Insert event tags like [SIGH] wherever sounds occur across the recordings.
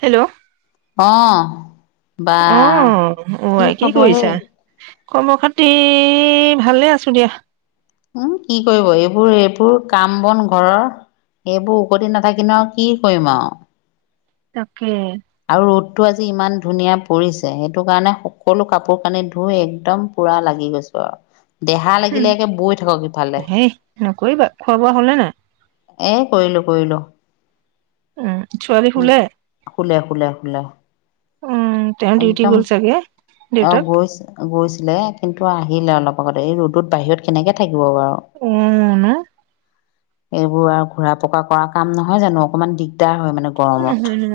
Hello অ'। অ'। অ আই কি খবৰ কৰিছা? হেই খবৰ-খাতি, ভালে আছো দিয়া। উম, কি কৰিব? এইবোৰ, এইবোৰ কাম-বন ঘৰৰ এইবোৰ উকতি নাথাকিনো আৰু কি কৰিম আৰু? তাকে আৰু ৰ'দটো আজি ইমান ধুনীয়া পৰিছে। সেইটোকাৰণে সকলো কাপোৰ-কানি ধুই একদম পুৰা লাগি গৈছো আৰু। দেহা উম লাগিলে একে বৈ থাকক ইফালে হেই নকৰিবা খোৱা বোৱা হ'লে নাই? এ কৰিলো কৰিলো। উম। ছোৱালী উম শুলে? শুলে, শুলে, শুলে। উম তেওঁ ডিউটি একদম। গ'ল চাগে অ' দেউতাক গৈছে, গৈছে। লে কিন্তু আহিলে অলপ আগতে এই ৰ'দত বাহিৰত কেনেকে থাকিল ব বাৰু? উম ন এইবোৰ আৰু ঘূৰা পকা কৰা কাম নহয় জানো অকণমান দিগ দিগদাৰ হয় মানে কিয় গৰমত নহয় ন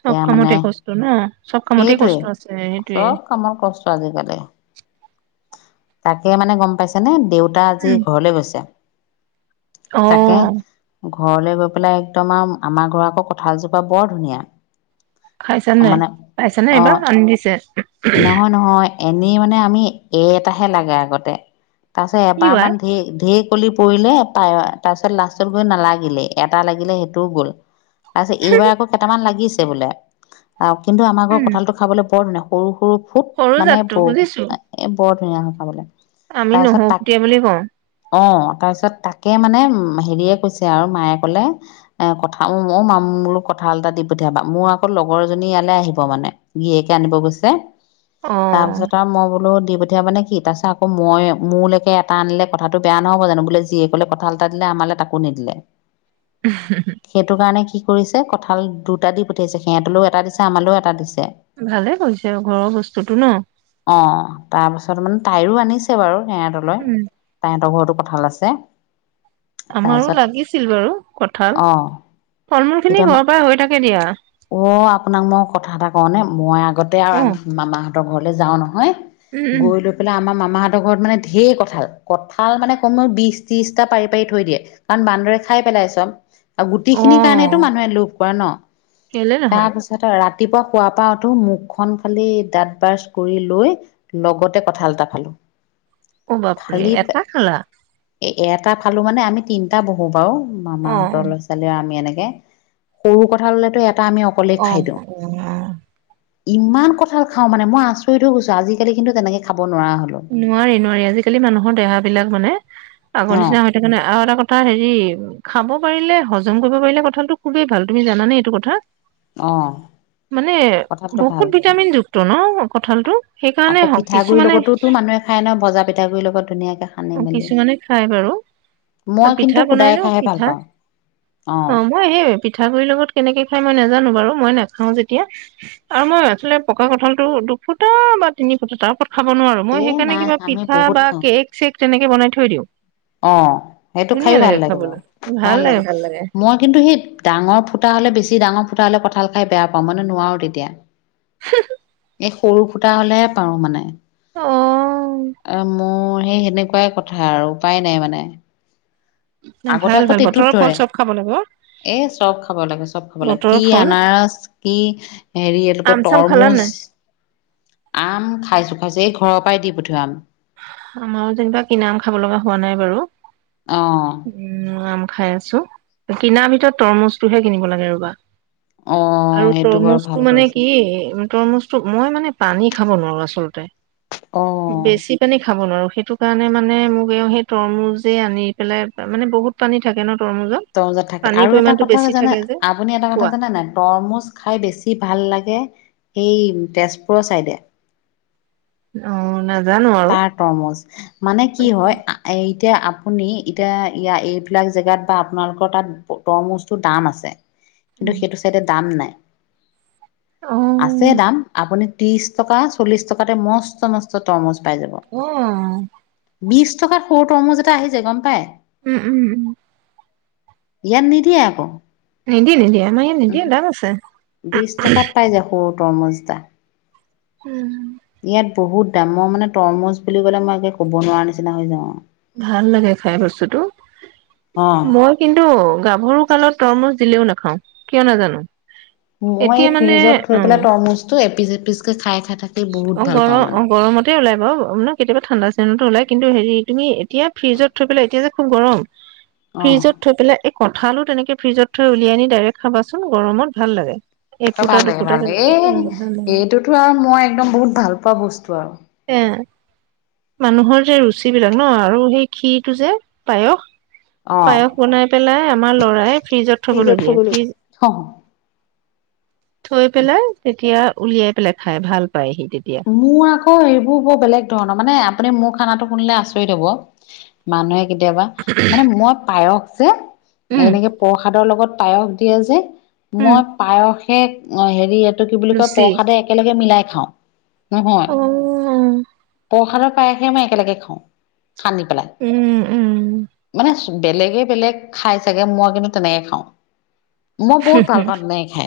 চব এয়া কামতে মানে কষ্ট ন চব কামতে কষ্ট আছে সেইটোৱে সেইটোৱে চব কামৰ কষ্ট আজিকালি। তাকে মানে গম পাইছে নে দেউতা আজি উম ঘৰলে গৈছে। অ। ঘৰলে গৈ পেলাই একদম আও আমাৰ ঘৰ আকৌ কঁঠালজোপা বৰ ধুনীয়া। খাইছা নে মানে খাইছ নে অ এইবাৰ আনি দিছে? এনি মানে আমি এ এটাহে লাগে আগতে তাৰপিছত ই ৱাই এবাৰমান ধ ধেৰ কলি পৰিলে পায় তাৰ পিছত লাষ্টত গৈ নালাগিলে এটা লাগিলে সেইটোও গ'ল। তাৰপিছত এইবাৰ আকৌ কেইটামান লাগিছে বোলে অ কিন্তু আমাৰ ঘৰ উম কঠালটো খাবলৈ বৰ ধুনীয়া, সৰু সৰু খুব সৰু মানে জাতটো ব বুজিছো এ বৰ ধুনীয়া হয় খাবলে। আমি নহৰু ফুটিয়া বুলি কওঁ। অ তাৰপিছত তাকে মানে হেৰিয়ে কৈছে আৰু মায়ে কলে এ কথা অ মা মোলো কঁঠাল এটা দি পঠিয়াবা মোৰ আকৌ লগৰজনী ইয়ালে আহিব মানে, গীৰিয়েকে আনিব গৈছে। অ তাৰপিছত আৰু মই বোলো দি পঠিয়াব মানে কি তাৰ পাছ আকৌ মই মোৰলৈকে এটা আনিলে কথাটো বেয়া নহ'ব জানো বোলে জীয়েকলে কঁঠাল এটা দিলে আমালে তাকো নিদিলে, সেইটোকৰণে কি কৰিছে কঁঠাল দুটা দি পঠিয়াইছে সিহঁতলৈও এটা দিছে আমালেও এটা দিছে। ভালে কৰিছে আৰু ঘৰৰ বস্তুটো ন? তাৰপিছত মানে তাইয়ো আনিছে বাৰু সেহঁতলৈ উম, তাহঁতৰ ঘৰতো কঁঠাল আছে। আমাৰো তাৰপিছত লাগিছিল বাৰু কঁঠাল। অ ফল মূল খিনি এতিয়া ঘৰৰ পৰা হৈ থাকে দিয়া। অ আপোনাক মই কথা এটা কওঁ নে? মই আগতে অ', উম, আৰু মামাহঁতৰ ঘৰলে যাওঁ নহয়, উম, গৈ লৈ পেলাই আমাৰ মামাহঁত ঘৰত মানে ধেৰ কঁঠাল, কঁঠাল মানে কমেও বিশ ত্ৰিশটা পাৰি পাৰি থৈ দিয়ে কাৰণ বান্দৰে খাই পে লায় চব আৰু গুটি খিনিৰ কাৰণেতটো অ', মানুহে লোভ কৰে ন। কেলে নহয় তাৰপিছত ৰা ৰাতিপুৱা শুৱাৰ পৰা উঠো মুখখন খালি দাঁত ব্ৰাছ কৰি লৈ লগতে কঁঠাল এটা ফালো। অ বাপৰে ফালি এটা খালা? এ এটা ফালো মানে আমি তিনিটা বহোঁ বাৰু, অ', মামাহঁতৰ লৰা ছোৱালী আৰু আমি এনেকে সৰু কঁঠাল হলেটো এটা আমি অকলেই অ', খাই অ', দিওঁ। অ ইমান কঁঠাল খাও মানে মই আচৰিত হৈ গৈছো, আজালি কিন্তু তেনেকে খাব নোৱাৰা হলো নোৱাৰি নোৱাৰি আজিকালি মানুহৰ দেহা বিলাক মানে আগৰ অ নিচিনা হৈ থকা নাই। আৰু এটা কথা হেৰি খাব পাৰিলে হজম কৰিব পাৰিলে কঁঠালটো খুবেই ভাল, তুমি জানে এইটো কথা? অ। মানে কঁঠালটো ভাল বহুত ভাল ভিটামিনযুক্ত ন কঁঠালটো সেইকাৰণে আকৌ হওক পিঠাগুড়িৰ কিছুমানে লগতোতো মানুহে খাই ন ভজা পিঠাগুৰিৰ লগত ধুনীয়াকে সানি মেলি। কিছুমানে খাই বাৰু মই পিঠা কিন্তু বনাই শুদায়ে ন খাইহে ভাল পিঠা পাওঁ। অ মই হে পিঠাগুৰিৰ লগত কেনেকে খাই মই নাজানো বাৰু। মই নাখাও যেতিয়া আৰু মই আচলতে পকা কঠাল টো দু ফুটা বা তিনি ফুটা তাৰ ওপৰত খাব নোৱাৰো এ মই সেইকাৰণে নাই কিবা আমি পিঠা বহুত বা খাওঁ কেক চেক তেনেকে বনাই থৈ দিওঁ। অ সেইটো খাইয়ো ভাল লাগে বাৰু ভাল লাগে। মই কিন্তু সেই ডাঙৰ ফু ফুটা হ'লে বেছি ডাঙৰ ফুটা হলে কঁঠাল খাই বেয়া পাওঁ মানে নোৱাৰো তেতিয়া। [INAUDIBLE] এই সৰু ফুটা হলেহে পাৰো মানে। অ আহ মোৰ সেই সেনেকুৱাই কথা আৰু উপায় নাই মানে। আগতে ভাল আকৌ ভাল তেতুত বতৰৰ ফল ধৰে চব খাব লাগে অ। এ চব খাব লাগে - চব খাব লাগে বতৰৰ কি ফল আনাৰস কি হেৰি আম চাম তৰমুজ। [INAUDIBLE] আম খাইছো - খাইছো এই ঘৰৰ পৰাই দি পঠোৱা আম। আমাৰো যেনিবা কিনা আম খাব লগা হোৱা নাই বাৰু। উম, আম খাই আছো কিনাৰ ভিতৰত তৰমুজটোহে কিনিব লাগে ৰবা। অ অ আৰু সেইটো বাৰু তৰমুজটো ভাল মানে কৰিছা কি তৰমুজ মই মানে পানী খাব নোৱাৰো আচলতে, অ বেছি পানী খাব নোৱাৰো সেইটো কাৰণে মানে মোক এও সেই তৰমুজে আনি পেলাই মানে বহুত পানী থাকে ন? তৰমুজত থাকে পানীৰ আৰু এটা পৰিমাণটো কথা বেছি জানা থাকে যে আপুনি এটা কথা খোৱা জানে নাই? তৰমুজ খাই বেছি ভাল লা গে তেজপুৰৰ চাইডে। অ, না তাৰ তৰমুজ মানে কি হয়, এই এতিয়া আপুনি এতিয়া ইয় এইবিলাক জেগাত বা আপোনালোকৰ তাত তৰমুজটো দাম আছে। কিন্তু সেইটো চাইডে দাম নাই। অ অ আছে দাম আপুনি ত্ৰিশ টকা চল্লিশ টকাতে মস্ত - মস্ত তৰমজ। অহ', বিশ টকাৰ সৰু তৰমুজ এটা আহি যায় গম পায়। উম- উম - উম। ইয়াত নিধিয়ে আকৌ। নিদিয়ে - নিদিয়ে আমাৰ নিদিয়ে দাম আছে। ৰমজ দা। উম - উম। বহুত দামৰ মানে তৰমুজ বুলি ক'লে মই একে ক'ব নোৱাৰা নিচিনা হৈ যাও। ভাল লাগে খাই বস্তুতটো অ'। মই কিন্তু গাভৰু কালত। তৰমুচ দিলেও নাখাও কিয় নাজানো। মই এতিয়া এই মানে ফ্ৰিজত থৈ অ পেলাই তৰমুজটো এপিচ এপিচ কে খাই - খাই। থাকি বহুত অ, ভাল গৰম পাওঁ - অ, মানে। গৰমতে ওলাই। ব ন কেতিয়াবা ঠাণ্ডা চিজেনটোওলায় কিন্তু হেৰি তুমি এতিয়া ফিজত থৈ পেলাই এতিয়া যে খুব গৰম। অ' ফ্ৰিজত থৈ পেলাই। কঠালো তেনেকে ফ্ৰিজত থৈ উলিয়াইনি ডাইৰেক্ট খাবাচোন গৰমত ভাল লাগে। এফুটা ভালে - দুফুটা ভাল এ তেনেকে ভাল লাগে এইটোতো আৰু মই একদম বহুত ভাল পোৱা বস্তু আৰু। এ মানুহৰ যে ৰুচি বিলাক ন আৰু সেই ক্ষীৰটো যে পায়স। অ'। পায়স বনাই পেলাই আমাৰ ল'ৰাই ফ্ৰিজত থবলগীয়া ফ্ৰিজ। অ' থৈ পেলাই তেতিয়া উলিয়াই পেলাই খাই ভাল। পায় সি তেতিয়া মোৰ আকৌ এই, ব বেলেগ ধৰণৰ মানে আপুনি মোৰ খানাটো শুনিলে আচৰি দব মানুহে কেতিয়াবা মানে মই পায়স যে উম এনেকে প্ৰসাদৰ লগত পায়স দিয়ে যে। উম মই পায়সে হেৰি এইটো কি বুলি কয় লুচি প্ৰসাদে একেলগে মিলাই খাও। নহয় অ প্ৰসাদৰ প্ৰায়সে মই একেলগে খাও। সান্দি পেলাই উম উম মানে। বেলেগে - বেলেগ খাই চাগে মই কিন্তু তেনেকে খাও।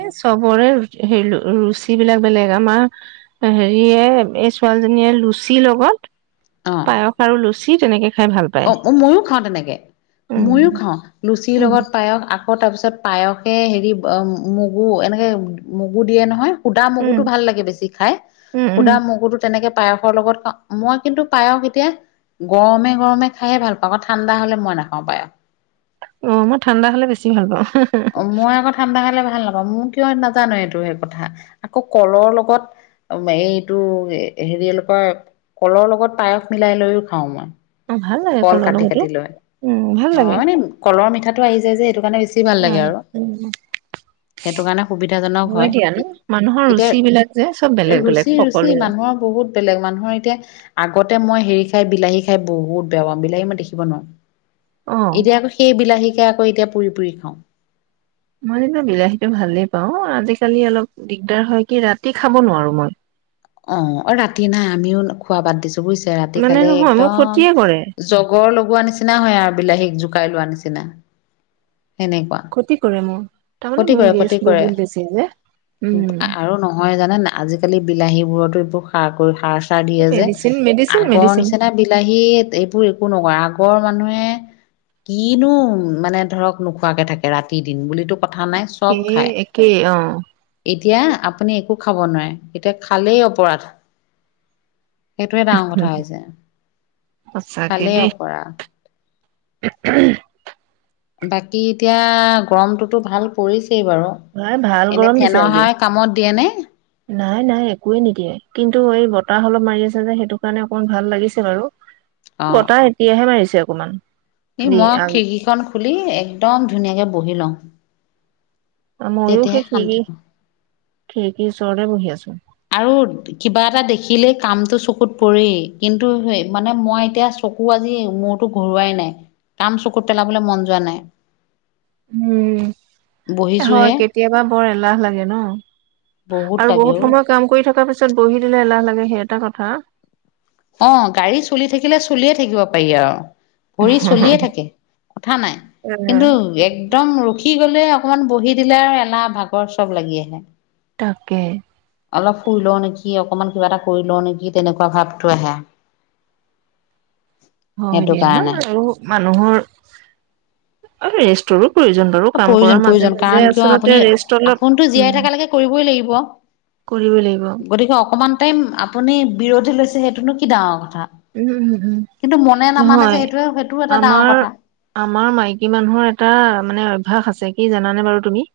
এই চবৰে হে ৰুচি বিলাক। বেলেগ আমাৰ হেৰিয়ে এই ছোৱালীজনীয়ে লুচিৰ লগত। অ পায়স আৰু লুচি তেনেকে। খাই ভাল পায়। অ, ময়ো খাও তেনেকে উম, ময়ো খাও লুচিৰ উম, লগত পায়ক। আকৌ তাৰপিছত পায়সে হেৰি মগু এনেকৈ মগু দিয়ে নহয়। সুদা উম, মগুটো ভাল লাগে বেছি খাই উম। উম। সুদা মগুটো তেনেকে। পায়সৰ লগত খাও মই কিন্তু পায়স এতিয়া গৰমে - গৰমে। খাইে ভাল পাও ঠাণ্ডা হ'লে মই নাখাও পায়াস। অ মই ঠাণ্ডা হলে বেছি ভাল পাওঁ। অ মই আকৌ ঠাণ্ডা খালে ভাল। ভাল নাপাওঁ মোৰ কিয় নাজানো এইটো সেই কথা আকৌ কলৰ লগত। এইটো হেৰি অলপৰ কলৰ লগত পায়স মিলাই লৈও খাওঁ মই। অ', ভাল লাগে কল কলৰ কাটি লগতো। কাটি লৈ উম, ভাল অ লাগে। মানে কলৰ মিঠাটো আহি যায় যে এইটো। মানে বেছি ভাল লাগে অ', আৰু। উম, সেইটো কাৰণে সুবিধাজনক হয়। দিয়া ন? মানুহৰ এতিয়া ৰুচি বিলাক যে চব বেলেগ বেলেগ ৰুচি ৰুচি সকলোৰে। মানুহৰ বহুত। বেলেগ মানুহৰ এতিয়া আগতে মই হেৰি খাই বিলাহী, খাই বহুত বেয়া পাওঁ বিলাহী মই দেখিব অ', নোৱাৰো। এতিয়া আকৌ সেই বিলাহীকে আকৌ এতিয়া পুৰি পুৰি খাওঁ। মইতো বিলাহীটো ভালেই পাওঁ আজিকালি অলপ দিগদাৰ হয় কি ৰাতি খাব নোৱাৰো মই। অ অ ৰাতি নাই আমিও খোৱা বাদ দিছো। বুজিছে ৰাতি মানে খালে নহয় মোৰ একদম ক্ষতিয়ে কৰে, জগৰ লগোৱা নিচিনা হয় আৰু বিলাহীক জোকাই লোৱা নিচিনা। পাচিনা ক্ষতি কৰে মোৰ তাৰমানে ক্ষতি মোৰ কৰে গেছ ক্ষতি কৰে বহুত বেছি যে উম, আৰু নহয় জানে আজিকালি বিলাহী বোৰতো। এইবোৰ সাৰ কৰি সাৰ চাৰ দিয়ে যে মেডিচিন, মেডিচিন, আগৰ মেডিচিন। নিচিনা বিলাহী এইবোৰ- আগৰ মানুহে- কিনো মানে ধৰক নোখোৱাকে থাকে ৰাতি দিন বুলিতো কথা নাই চব সেয়ে খায়। একেই অ', এতিয়া আপুনি একো খাব নোৱাৰে এতিয়া খালেই অপৰাধ- সেইটোৱে ডাঙৰ কথা হৈছে খালেই অপৰাধ- উ বাকী এতিয়া গৰমটোতো ভাল পৰিছে বাৰু নাই ভাল এনে গৰম দিছে ফেনৰ আজি। হাৱাই কামত দিয়ে নে। নাই নাই একোৱে নিদিয়ে কিন্তু এই বতাহ অলপ মাৰি আছে যে সেইটো কাৰণে অকণমান ভাল লাগিছে বাৰু বতাহ এতিয়াহে মাৰিছে অকণমান- ই মই খিৰিকীখন খুলি একদম ধুনীয়াকে বহি লম মইও সেই খিকি পাওঁ। খিৰিকিৰ ওচৰতে বহি আছো। আৰু কিবা এটা দেখিলেই কামটো চকুত পৰি কিন্তু স মানে মই এতিয়া। চকু আজি মূৰতো ঘৰোৱাই নাই কাম চকুত পেলাবলৈ মন যোৱা নাই। উম হয় বহিছোহে কেতিয়াবা বৰ এলাহ লাগে। ন- আৰু লাগে অ। বহুত সময় কাম কৰি থকাৰ পিছত বহি দিলে এলাহ লাগে সেই এটা কথা। অ গাড়ী চলি থাকিলে চলিয়ে থাকিব পাৰি আৰু ভৰি চলিয়ে থাকে কথা নাই এ কিন্তু একদম ৰখি গলে অকমান বহি দিলে আৰু এলাহ ভাগৰ চব লাগি আহে তাকে- অলপ শুই লও নেকি অকমান কিবা এটা কৰি লও নেকি তেনেকুৱা ভাৱটো আহে- [INAUDIBLE] হয় সেইটো দিয়া কাৰণে। ন আৰু মানুহৰ আৰু ৰেষ্ট- প্ৰয়োজন বাৰু কাম প্ৰয়োজন কৰাৰ মাজে প্ৰয়োজন কাৰণ মাজে কিয় আপুনি আচলতে ৰেষ্ট অলপ আপোনটো জীয়াই উম থকালৈকে কৰিবই লাগিব। কৰিব লাগিব। গতিকে অকমান টাইম আপুনি বিৰতি লৈছে সেইটোনো কি ডাঙৰ কথা। উম উম উম কিন্তু মনে নামানে যে নহয়। সেইটোৱে সেইটোও এটা ডাঙৰ আমাৰ কথা। আমাৰ মাইকী মানুহৰ এটা মানে- অভ্যাস আছে কি জানা নে বাৰু তুমি-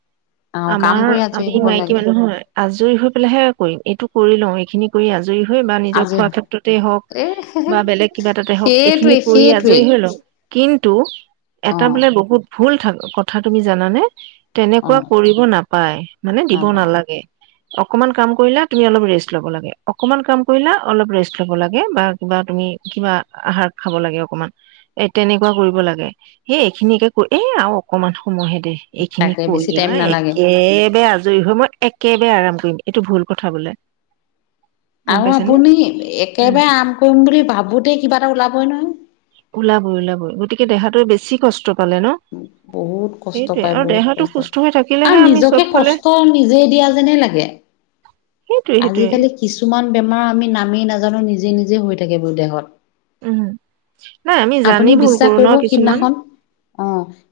অ কাম আমাৰ কৰি আজৰি আমি হ'ব মাইকী লাগে মানুহ আজৰি হৈ পেলাইহে কৰিম এইটো কৰি লওঁ- সেইখিনি কৰি আজৰি হৈ বা নিজৰ আজৰি হ খোৱাৰ ক্ষেত্ৰতেই হওক - এ বা বেলেগ কিবা এটাতে হওক এইখিনি সেইটোৱে কৰি সেইটোৱে আজৰি হৈ লওক- কিন্তু অ এটা বোলে বহুত ভুল কথা তুমি জানানে। অ তেনেকুৱা কৰিব নাপায় মানে দিব তাৰপৰা নালাগে। অকনমান কাম কৰিলা তুমি অলপ ৰেষ্ট লব লাগে, অকনমান কাম কৰিলা অলপ ৰেষ্ট লব লাগে। বা কিবা তুমি কিবা আহাৰ খাব লাগে অকমান, এ তেনেকুৱা কৰিব লাগে। সেই এইখিনিকে কৰি এ আৰু অকনমান সময়হে দে এইখিনি তাকে কৰি বেছি টাইম আৰু নালাগে। একেবাৰে আজ জয়ী হৈ মই একেবাৰে আৰাম কৰিম এইটো ভুল কথা বোলে। গম আৰু পাইছানে আপুনি একেবাৰে আৰাম কৰিম বুলি ভাবোতে কিবা এটা ওলাবই নহয়। ওলাবই ওলাবই গতিকে দেহাটো বেছি কষ্ট পালে ন? বহুত কষ্ট সেইটোৱে পায় আৰু বহুত দেহাটো কষ্ট। সুস্থ হৈ আৰু থাকিলেহে আমি নিজকে চব ফালে কষ্ট নিজে দিয়া যেনে লাগে। সেইটোৱে সেইটোৱে আজিকালি কিছুমান বেমাৰ আমি নামেই নাজানো নিজে নিজে হৈ থাকে ব দেহত। উম। নাই আমি জানি আপুনি ভুল বিশ্বাস কৰো ন কৰিব কিছুমান সিদিনাখন অ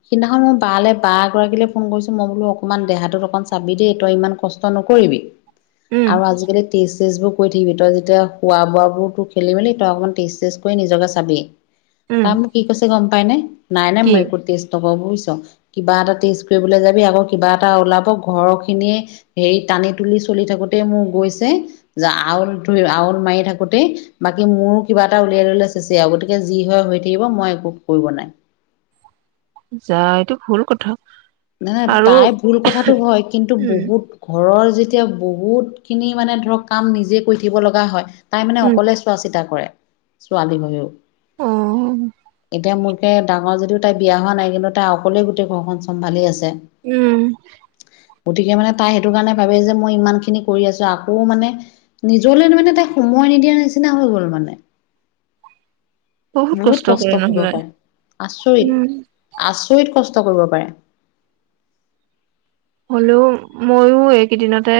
সিদিনাখন বা লে বা এগৰাকীলৈ ফোন কৰিছো মই বোলো অকমান দেহাটো অকন চাবি দেই তই ইমান কষ্ট নকৰিবি। উম আৰু আজিকালি তিশ তেজবোৰ কৰি থাকিবি তই যেতিয়া খোৱা বোৱাবোৰ তোৰ খেলি মেলি তই অকন তেজ তেজ কৰি নিজকে চাবি। উম তাৰ মোক কি কৈছে গম পাই নাই নাই নাই কি মই একো তেজ নকৰো। বুজিছ কিবা এটা টেষ্ট কৰিবলৈ যাবি আকৌ কিবা এটা ওলাব ঘৰ খিনিয়ে হেৰি টানি চলি থাকোতে মোৰ গৈছে, আল ধ আউল মাৰি থাকোতেই, বাকি মোৰো কিবা এটা উলিয়াই ললে চেচি আৰু গতিকে যি হয় হৈ থাকিব মই একো কৰিব নাই। যা এইটো ভুল কথা। নাই আৰু তাই ভুল কথাতটো হয় কিন্তু উম বহুত ঘৰৰ যেতিয়া বহুত খিনি মানে ধৰক কাম নিজে কৰি থাকিব লগা হয়, তাই মানে উম অকলে চোৱা চিতা কৰে। ছোৱালীহৈও। অ। এতিয়া মোৰকে ডাঙৰ যদিও তাই বিয়া হোৱা নাই কিন্তু তাই অকলেই গোটেই ঘৰখন চম্ভালি আছে। উম। গতিকে মানে তাই সেইটো কাৰণে ভাবে যে মই ইমান খিনি কৰি আছো আকৌ মানে নিজলৈ মানে তাই সময় নিদিয়াৰ নিচিনা হৈ গ'ল মানে। বহুত কষ্ট কৰিব পাৰে আচৰিত উম আচ চৰিত কষ্ট কৰিব পাৰে। হলেও মইও এইকেইদিনতে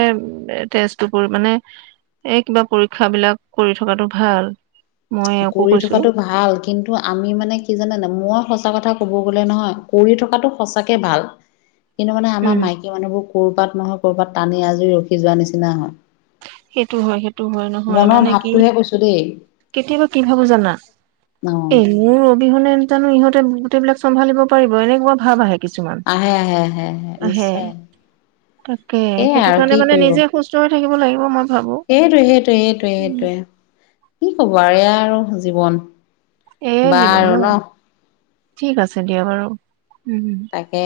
তেজটোপুৰ মানে এই কিবা পৰীক্ষা বিলাক কৰি থকাটো ভাল। মই একো কৰি কৈছো থকাটো ভাল কিন্তু আমি মানে কি জানে ন মই সচ এটা কথা কব গ'লে নহয় কৰি থকাটো সঁচাকে ভাল, কিন্তু মানে আমাৰ উম মাইকী মানুহবোৰ ক'ৰবাত নহয় ক'ৰবাত টানি আজুৰি ৰখি যোৱা নিচিনা হয়। সেইটো হয় সেইটো হয় নহয় মনৰ মানে কি ভাৱটোহে কৈছো দেই কেতিয়াবা কি ভাবো জানা? অ'। এই মোৰ অবিহনে জানো ইহঁতে গোটেই বিলাক চম্ভালিব পাৰিব? এনেকুৱা ভাৱ আহে। কিছুমান আহে আহে আহে আহে নিশ্চয়। তাকে সেয়াই সেইটো আৰু কাৰণে মানে নিজে সুস্থ হৈ থাকিব লাগিব মই। ভাবো এইটো সেইটো এইটোৱে এইটে কি কবা আৰু এয়া আৰু জীৱন। এয়ে জীৱন বাৰু ন? ঠিক আছে দিয়া বাৰু। উম তাকে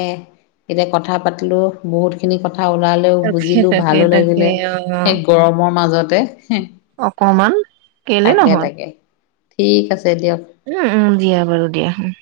এতিয়া কথা পাতিলো বহুত খিনি কথা কথা ওলালেও তাকে বুজিলো তাকে ভালো তাকে লাগিলে অ সেই গৰমৰ মাজতে অকমান। কেলে তাকে নহয় তাকে ঠিক আছে। দিয়ক উম উম দিয়া বাৰু দিয়া হ।